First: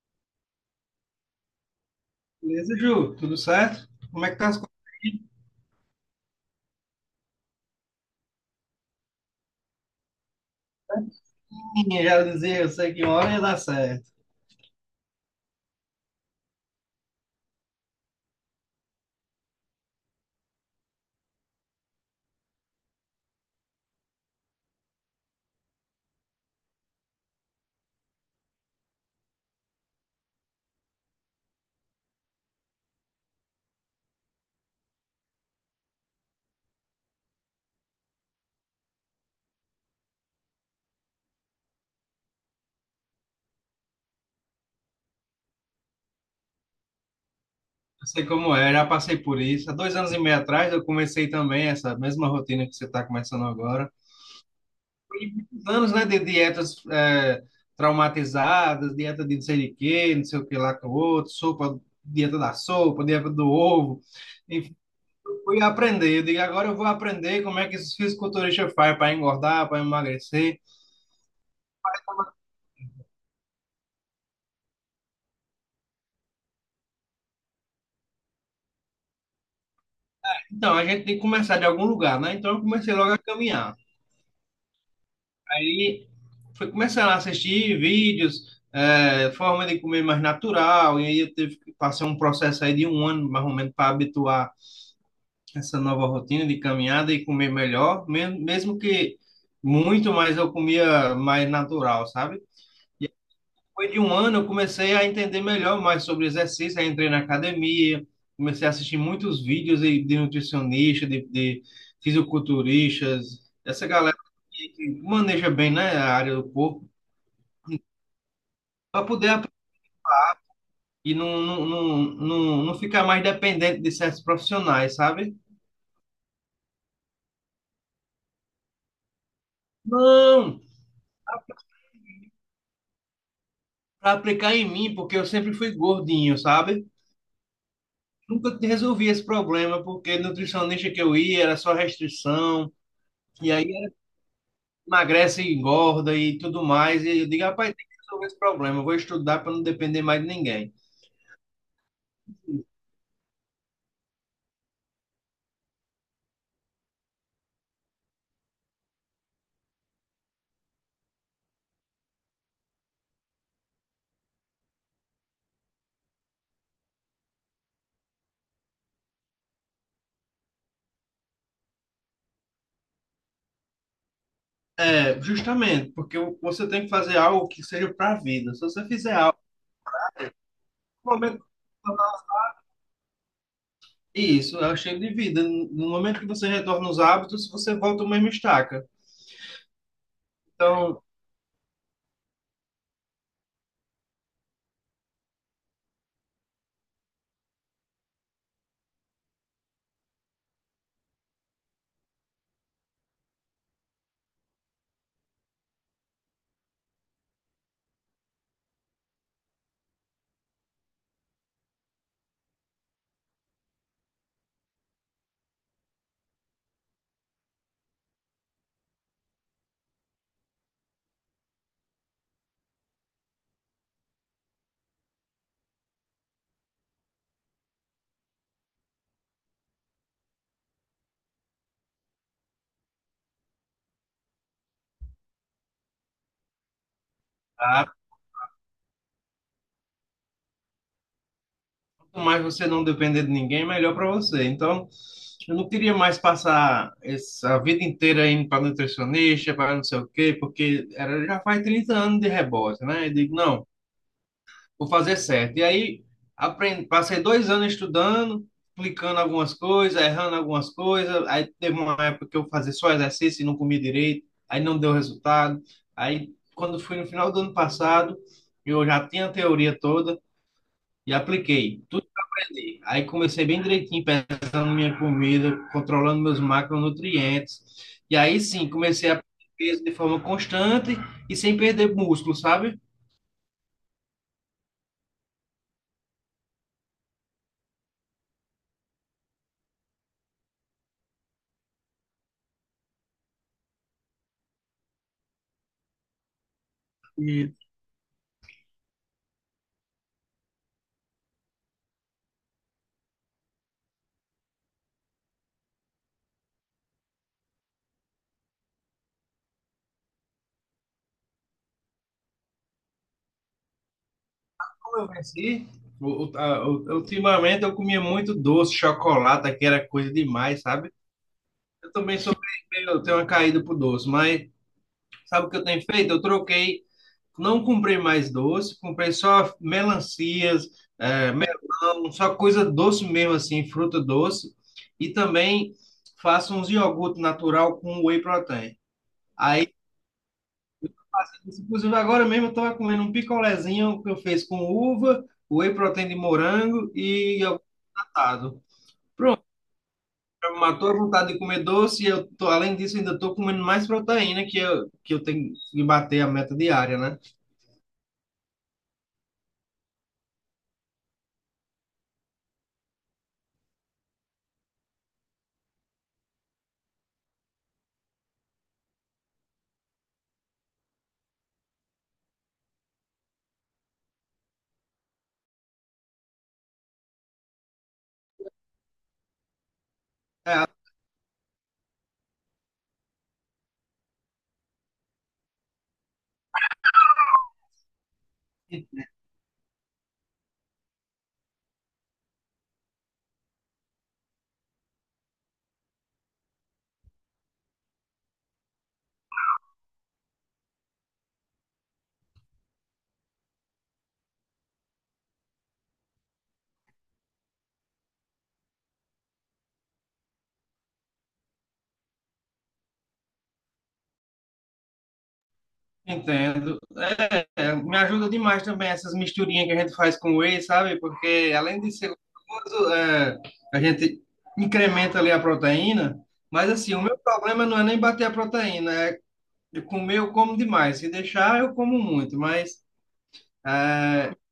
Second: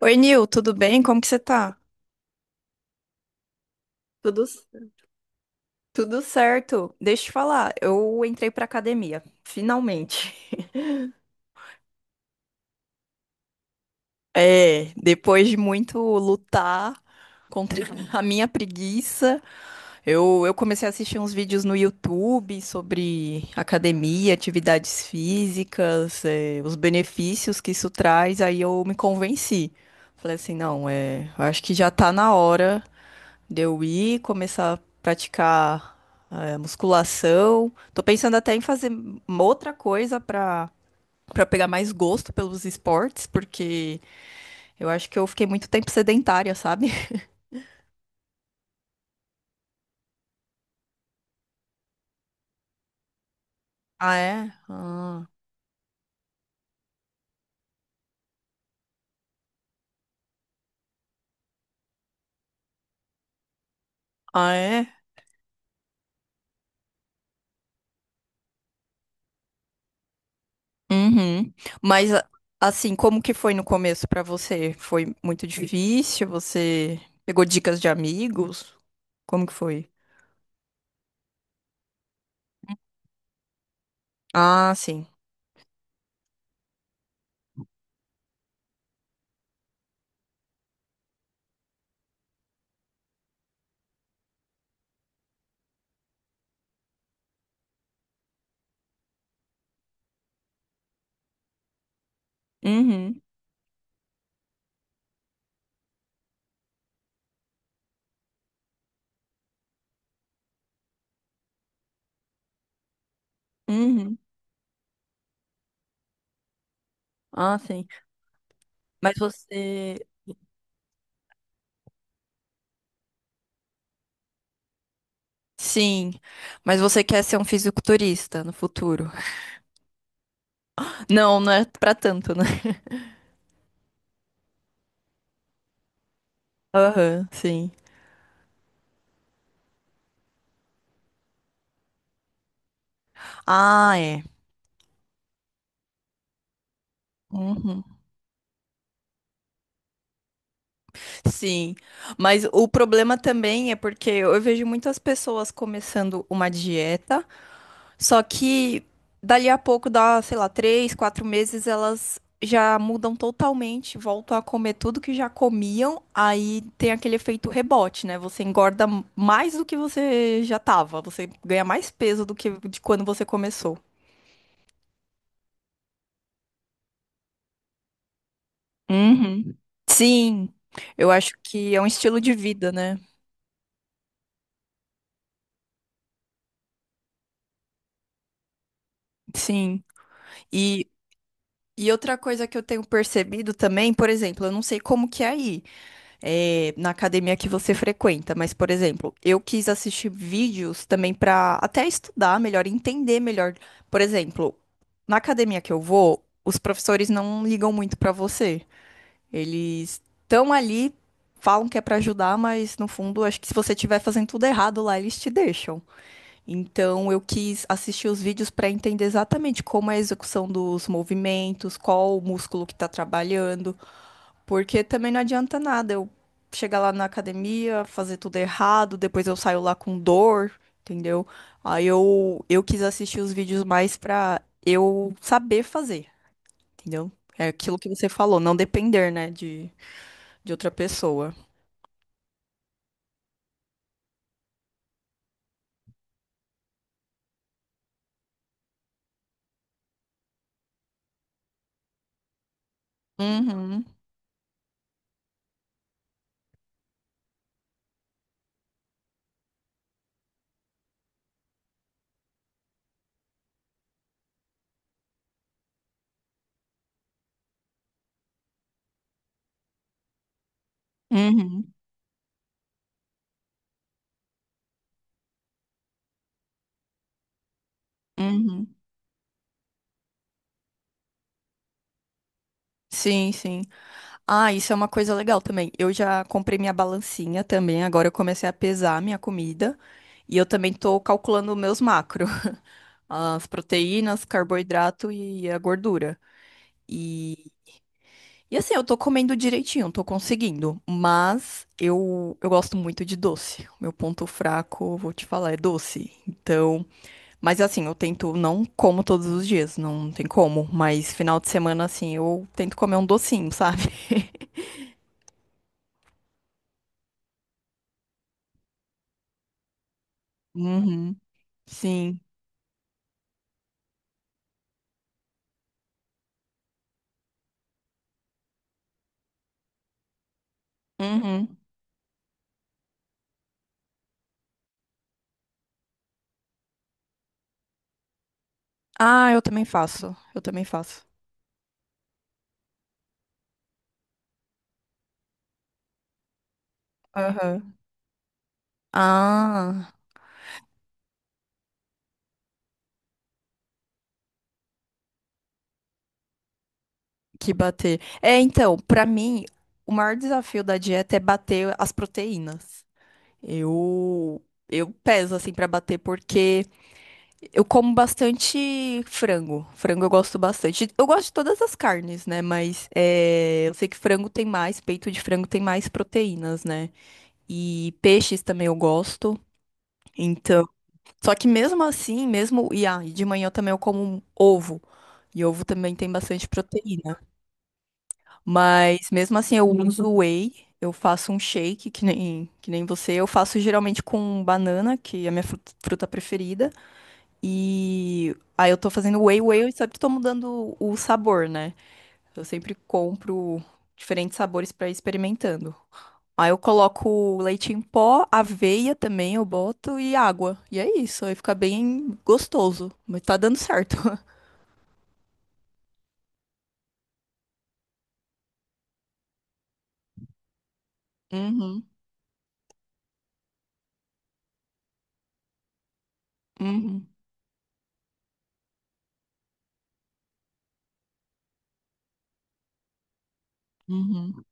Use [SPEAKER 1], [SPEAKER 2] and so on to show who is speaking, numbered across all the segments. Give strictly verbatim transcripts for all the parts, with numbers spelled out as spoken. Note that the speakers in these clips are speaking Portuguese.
[SPEAKER 1] Oi, Nil, tudo bem? Como que você tá?
[SPEAKER 2] Beleza, Ju? Tudo certo? Como é que
[SPEAKER 1] Tudo,
[SPEAKER 2] tá as coisas aí?
[SPEAKER 1] tudo certo. Deixa eu te falar, eu entrei pra academia, finalmente.
[SPEAKER 2] Ih, já dizia, eu sei que uma hora ia dar certo.
[SPEAKER 1] É, depois de muito lutar contra a minha preguiça, eu, eu comecei a assistir uns vídeos no YouTube sobre academia, atividades físicas, é, os benefícios que isso traz, aí eu me convenci. Falei assim, não, é, eu acho que já tá na hora de eu ir, começar a praticar eh, musculação. Tô pensando até em fazer uma outra coisa pra para pegar mais gosto pelos esportes, porque eu acho que eu fiquei muito tempo sedentária, sabe?
[SPEAKER 2] Eu sei como é, já passei por isso. Há dois anos e meio atrás eu comecei também essa mesma rotina que você está começando agora.
[SPEAKER 1] Ah, é? Ah,
[SPEAKER 2] Anos, né, de dietas é, traumatizadas, dieta de não sei de quê, não sei o que lá com o outro, sopa, dieta da sopa, dieta do ovo.
[SPEAKER 1] ah,
[SPEAKER 2] Enfim,
[SPEAKER 1] é?
[SPEAKER 2] eu fui aprender. Eu digo, agora eu vou aprender como é que esses fisiculturistas fazem para engordar, para emagrecer.
[SPEAKER 1] Uhum. Mas a- assim, como que foi no começo pra você? Foi muito difícil? Você pegou dicas de amigos? Como que foi?
[SPEAKER 2] Então, a gente tem que começar de algum lugar, né? Então eu comecei logo a caminhar.
[SPEAKER 1] Ah, sim.
[SPEAKER 2] Aí foi começando a assistir vídeos, é, forma de comer mais natural, e aí eu tive que passar um processo aí de um ano, mais ou menos, para habituar essa nova rotina de caminhada e comer melhor, mesmo, mesmo que muito mais eu comia mais natural, sabe?
[SPEAKER 1] Uhum.
[SPEAKER 2] Depois de um ano, eu comecei a entender melhor mais sobre exercício. Aí entrei na academia, comecei a assistir muitos vídeos de, de nutricionista, de, de fisiculturistas, essa galera
[SPEAKER 1] Uhum.
[SPEAKER 2] que, que maneja bem, né, a área do corpo,
[SPEAKER 1] Ah, sim.
[SPEAKER 2] para
[SPEAKER 1] Mas
[SPEAKER 2] poder aprender
[SPEAKER 1] você...
[SPEAKER 2] e não, não, não, não, não ficar mais dependente de certos profissionais, sabe?
[SPEAKER 1] Sim, mas você quer ser um fisiculturista no futuro?
[SPEAKER 2] Não,
[SPEAKER 1] Não, não é pra tanto, né?
[SPEAKER 2] para aplicar em mim, porque eu sempre fui gordinho, sabe?
[SPEAKER 1] Aham, sim.
[SPEAKER 2] Nunca resolvi esse problema, porque nutricionista que eu ia era só restrição, e aí
[SPEAKER 1] Ah, é.
[SPEAKER 2] emagrece e engorda e tudo mais. E eu digo, rapaz,
[SPEAKER 1] Uhum.
[SPEAKER 2] tem que resolver esse problema. Eu vou estudar para não depender mais de ninguém.
[SPEAKER 1] Sim, mas o problema também é porque eu vejo muitas pessoas começando uma dieta. Só que dali a pouco, dá, sei lá, três, quatro meses, elas já mudam totalmente, voltam a comer tudo que já comiam, aí tem aquele efeito rebote, né? Você engorda mais do que você já tava, você ganha mais peso do que de quando você começou.
[SPEAKER 2] É, justamente, porque você tem que fazer algo que seja para a vida. Se você fizer algo,
[SPEAKER 1] Uhum. Sim, eu
[SPEAKER 2] no
[SPEAKER 1] acho
[SPEAKER 2] momento
[SPEAKER 1] que é um estilo de vida, né?
[SPEAKER 2] isso, é o estilo de vida. No momento que você retorna os hábitos, você volta ao mesmo estaca.
[SPEAKER 1] Sim. E,
[SPEAKER 2] Então,
[SPEAKER 1] e outra coisa que eu tenho percebido também, por exemplo, eu não sei como que é aí, é, na academia que você frequenta, mas, por exemplo, eu quis assistir vídeos também para até estudar melhor, entender melhor. Por exemplo, na academia que eu vou, os professores não ligam muito para você. Eles estão ali, falam que é para ajudar, mas no fundo, acho que se você estiver fazendo tudo errado lá, eles te deixam. Então, eu quis assistir os vídeos para entender exatamente como é a execução dos movimentos, qual o músculo que está trabalhando. Porque também não adianta nada eu chegar lá na academia, fazer tudo errado, depois eu saio lá com dor, entendeu? Aí eu, eu quis assistir os vídeos mais pra eu saber fazer, entendeu? É aquilo
[SPEAKER 2] ah,
[SPEAKER 1] que você falou, não depender, né, de, de outra pessoa.
[SPEAKER 2] quanto mais você não depender de ninguém, melhor para você. Então, eu não queria mais passar essa vida inteira indo para nutricionista, para não sei o quê, porque era, já faz trinta anos de rebote, né? Eu digo, não,
[SPEAKER 1] Uhum,
[SPEAKER 2] vou fazer certo. E aí aprendi, passei dois anos estudando, aplicando algumas coisas, errando algumas coisas. Aí teve uma época que eu fazia só exercício e não comia direito, aí não deu resultado. Aí quando fui no final do ano passado, eu já tinha a teoria toda e
[SPEAKER 1] uhum,
[SPEAKER 2] apliquei tudo que eu aprendi. Aí comecei bem direitinho, pesando minha comida, controlando meus macronutrientes. E aí sim,
[SPEAKER 1] uhum.
[SPEAKER 2] comecei a perder peso de forma constante e sem perder músculo, sabe?
[SPEAKER 1] Sim, sim. Ah, isso é uma coisa legal também. Eu já comprei minha balancinha também, agora eu comecei a pesar minha comida e eu também tô calculando meus macros, as proteínas, carboidrato e a gordura. E, e assim, eu tô comendo direitinho, tô conseguindo, mas eu, eu gosto muito de doce. O meu ponto fraco, vou te falar, é doce. Então, mas assim, eu tento, não como todos os dias, não tem como, mas final de semana, assim, eu tento comer um docinho, sabe?
[SPEAKER 2] Eu venci. O- o- a- o- Ultimamente eu comia muito doce, chocolate, que era coisa demais, sabe?
[SPEAKER 1] Uhum,
[SPEAKER 2] Eu também
[SPEAKER 1] sim.
[SPEAKER 2] sou meio, eu tenho uma caída pro doce, mas sabe o que eu tenho feito? Eu troquei, não comprei mais doce, comprei só melancias, eh,
[SPEAKER 1] Uhum.
[SPEAKER 2] melão, só coisa doce mesmo assim, fruta doce, e também faço uns iogurte natural com whey protein.
[SPEAKER 1] Ah, eu também faço. Eu também faço.
[SPEAKER 2] Inclusive agora mesmo eu estava comendo um picolézinho que eu fiz com uva, whey protein de morango e
[SPEAKER 1] Aham.
[SPEAKER 2] iogurtado. Pronto,
[SPEAKER 1] Ah,
[SPEAKER 2] eu matou a vontade de comer doce e eu tô, além disso, ainda tô comendo mais proteína que eu, que eu tenho que bater a meta diária, né?
[SPEAKER 1] que bater. É, então, pra mim, o maior desafio da dieta é bater as proteínas. Eu eu peso assim pra bater porque eu como bastante frango. Frango eu gosto bastante. Eu gosto de todas as carnes, né? Mas é, eu sei que frango tem mais, peito de frango tem mais proteínas, né? E peixes também eu gosto. Então,
[SPEAKER 2] É,
[SPEAKER 1] só que mesmo assim, mesmo. E ah, e de manhã também eu como um ovo. E ovo também tem bastante proteína. Mas mesmo assim, eu uso whey. Eu faço um shake, que nem, que nem você. Eu faço geralmente com banana, que é a minha fru- fruta preferida. E aí eu tô fazendo whey, whey, eu sempre tô mudando o sabor, né? Eu sempre compro diferentes sabores pra ir experimentando. Aí eu coloco leite em pó, aveia também eu boto e água. E é isso, aí fica bem gostoso. Mas tá dando certo.
[SPEAKER 2] entendo. É, me ajuda demais também essas misturinhas que a gente faz com whey, sabe? Porque além
[SPEAKER 1] Uhum,
[SPEAKER 2] de ser gostoso, é, a gente incrementa ali a proteína, mas assim, o
[SPEAKER 1] uhum,
[SPEAKER 2] meu problema não é nem bater a proteína, é de comer eu como demais. Se deixar, eu como muito, mas
[SPEAKER 1] uhum,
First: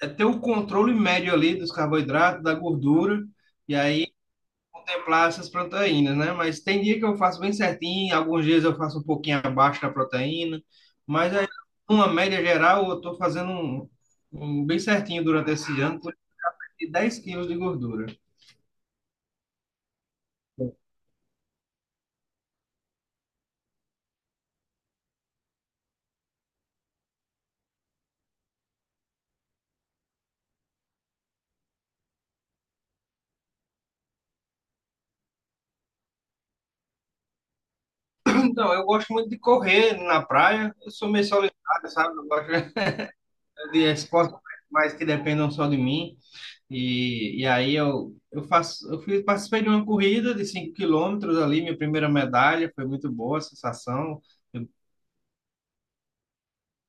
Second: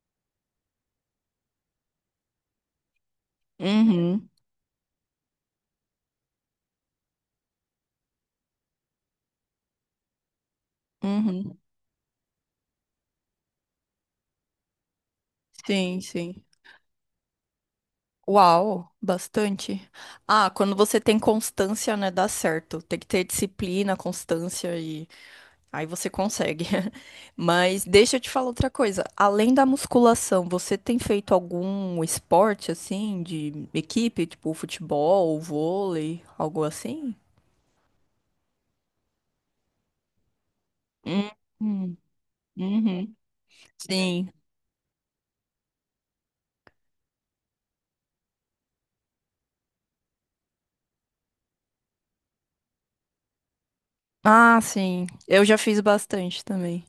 [SPEAKER 2] é ter o controle médio ali dos carboidratos, da gordura, e aí
[SPEAKER 1] uhum,
[SPEAKER 2] contemplar essas proteínas, né? Mas tem dia que eu faço bem certinho, alguns dias eu faço um pouquinho abaixo da proteína, mas aí,
[SPEAKER 1] uhum.
[SPEAKER 2] numa média geral, eu estou fazendo um, um bem certinho durante esse
[SPEAKER 1] Sim,
[SPEAKER 2] ano, por
[SPEAKER 1] sim.
[SPEAKER 2] aí de 10 quilos de gordura.
[SPEAKER 1] Uau, bastante. Ah, quando você tem constância, né, dá certo. Tem que ter disciplina, constância e... Aí você consegue. Mas deixa eu te falar outra coisa. Além da musculação, você tem feito algum esporte assim de equipe, tipo futebol, vôlei, algo assim?
[SPEAKER 2] Então, eu gosto muito de correr na praia, eu sou meio
[SPEAKER 1] Hum,
[SPEAKER 2] solitário,
[SPEAKER 1] hum,
[SPEAKER 2] sabe? Eu gosto
[SPEAKER 1] Uhum.
[SPEAKER 2] de
[SPEAKER 1] Sim.
[SPEAKER 2] esportes mais que dependam só de mim, e, e aí eu, eu faço, eu fiz, participei de uma corrida de cinco quilômetros ali, minha primeira medalha, foi muito boa a sensação.
[SPEAKER 1] Ah, sim. Eu já fiz bastante também.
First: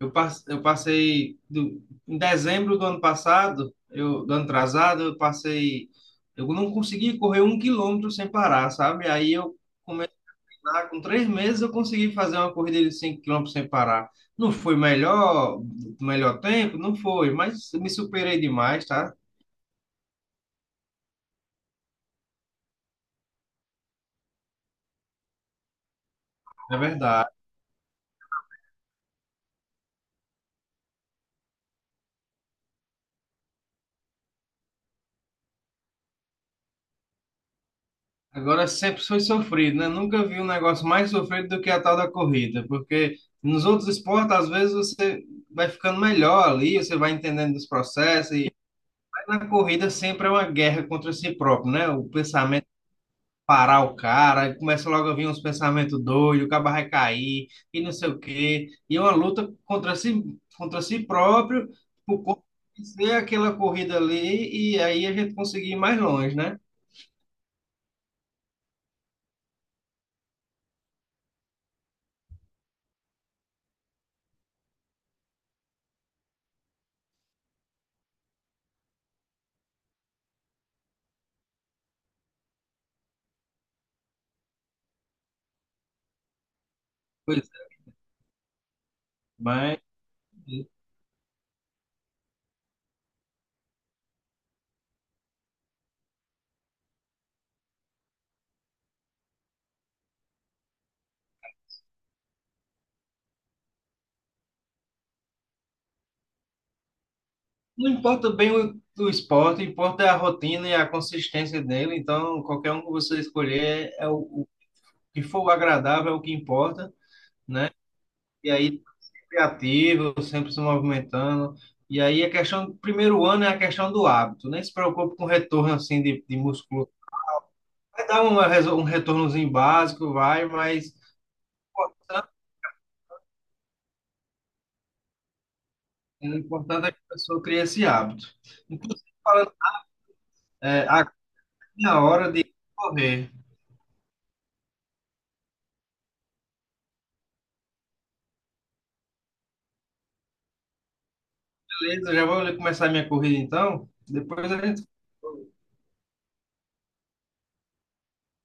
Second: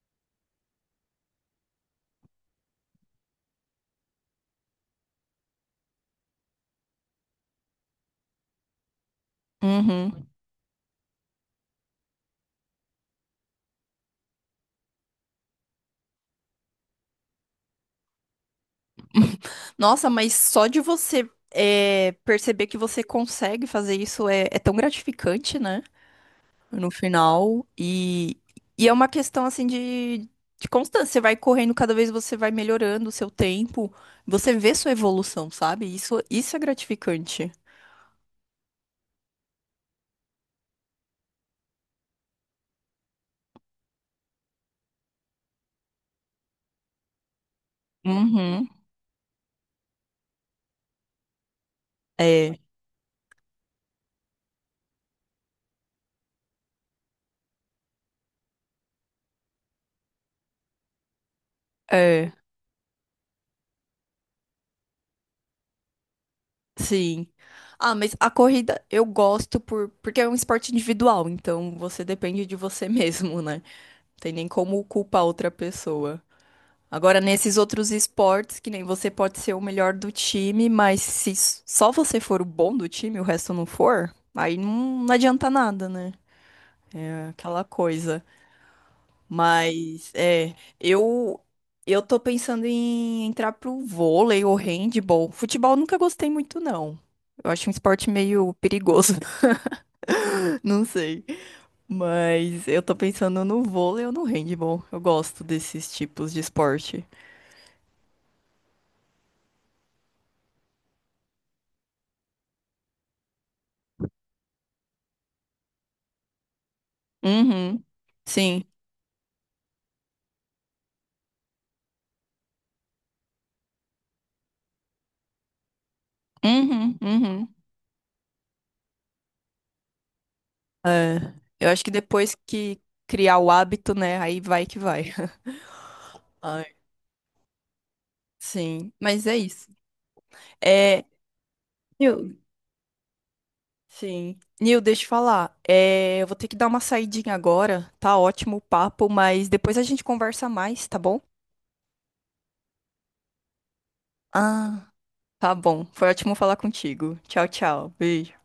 [SPEAKER 2] Eu, pas- eu passei do- em dezembro do ano passado, eu, do ano atrasado, eu passei. Eu não consegui correr um quilômetro sem parar, sabe? Aí eu comecei
[SPEAKER 1] Uhum.
[SPEAKER 2] lá, com três meses, eu consegui fazer uma corrida de cinco quilômetros sem parar. Não foi melhor, melhor tempo? Não foi, mas eu me superei demais, tá?
[SPEAKER 1] Nossa, mas só de você é, perceber que você consegue fazer isso é, é tão gratificante, né?
[SPEAKER 2] É
[SPEAKER 1] No
[SPEAKER 2] verdade.
[SPEAKER 1] final. E, e é uma questão assim de, de constância. Você vai correndo, cada vez você vai melhorando o seu tempo. Você vê sua evolução, sabe? Isso, isso é gratificante.
[SPEAKER 2] Agora sempre foi sofrido, né? Nunca vi um negócio mais sofrido do que a tal da corrida, porque nos outros esportes, às vezes, você vai ficando melhor ali, você vai entendendo os processos, e
[SPEAKER 1] Uhum.
[SPEAKER 2] mas na corrida sempre é uma guerra contra si próprio, né? O
[SPEAKER 1] É,
[SPEAKER 2] pensamento parar o cara, aí começa logo a vir uns pensamentos doidos, o cara vai cair, e não sei o quê, e é uma luta contra si, contra si próprio, por
[SPEAKER 1] é,
[SPEAKER 2] corpo vencer aquela corrida ali, e aí a gente conseguir ir mais longe, né?
[SPEAKER 1] sim. Ah, mas a corrida eu gosto por, porque é um esporte individual, então você depende de você mesmo, né? Tem nem como culpar outra pessoa. Agora, nesses outros esportes, que nem você pode ser o melhor do time, mas se s- só você for o bom do time e o resto não for, aí não, não adianta nada, né? É
[SPEAKER 2] Pois
[SPEAKER 1] aquela
[SPEAKER 2] é,
[SPEAKER 1] coisa.
[SPEAKER 2] mas.
[SPEAKER 1] Mas, é, eu eu tô pensando em entrar pro vôlei ou handball. Futebol eu nunca gostei muito, não. Eu acho um esporte meio perigoso, não sei. Mas eu tô pensando no vôlei ou no handball. Eu gosto desses tipos de esporte.
[SPEAKER 2] Não importa bem o, o esporte, importa a rotina e a consistência dele. Então, qualquer um que você escolher, é o, o que for o agradável, é o que importa, né?
[SPEAKER 1] Uhum.
[SPEAKER 2] E
[SPEAKER 1] Sim.
[SPEAKER 2] aí, criativo, sempre se movimentando. E aí, a questão do primeiro ano é a questão do hábito. Nem se preocupe com retorno assim de, de músculo.
[SPEAKER 1] Uhum, uhum.
[SPEAKER 2] Vai dar uma, reso- um retornozinho básico, vai, mas
[SPEAKER 1] É, eu
[SPEAKER 2] o
[SPEAKER 1] acho que
[SPEAKER 2] importante,
[SPEAKER 1] depois que criar o hábito, né, aí vai que vai.
[SPEAKER 2] o
[SPEAKER 1] Ai,
[SPEAKER 2] importante é que a pessoa crie esse hábito.
[SPEAKER 1] sim,
[SPEAKER 2] Inclusive,
[SPEAKER 1] mas é
[SPEAKER 2] falando,
[SPEAKER 1] isso.
[SPEAKER 2] é,
[SPEAKER 1] É,
[SPEAKER 2] a, a hora
[SPEAKER 1] Nil,
[SPEAKER 2] de correr.
[SPEAKER 1] sim. Nil, deixa eu falar. É, eu vou ter que dar uma saidinha agora. Tá ótimo o papo, mas depois a gente conversa mais, tá bom?
[SPEAKER 2] Beleza, já vou começar a minha corrida então. Depois a gente.
[SPEAKER 1] Ah, tá bom. Foi ótimo falar contigo. Tchau, tchau. Beijo.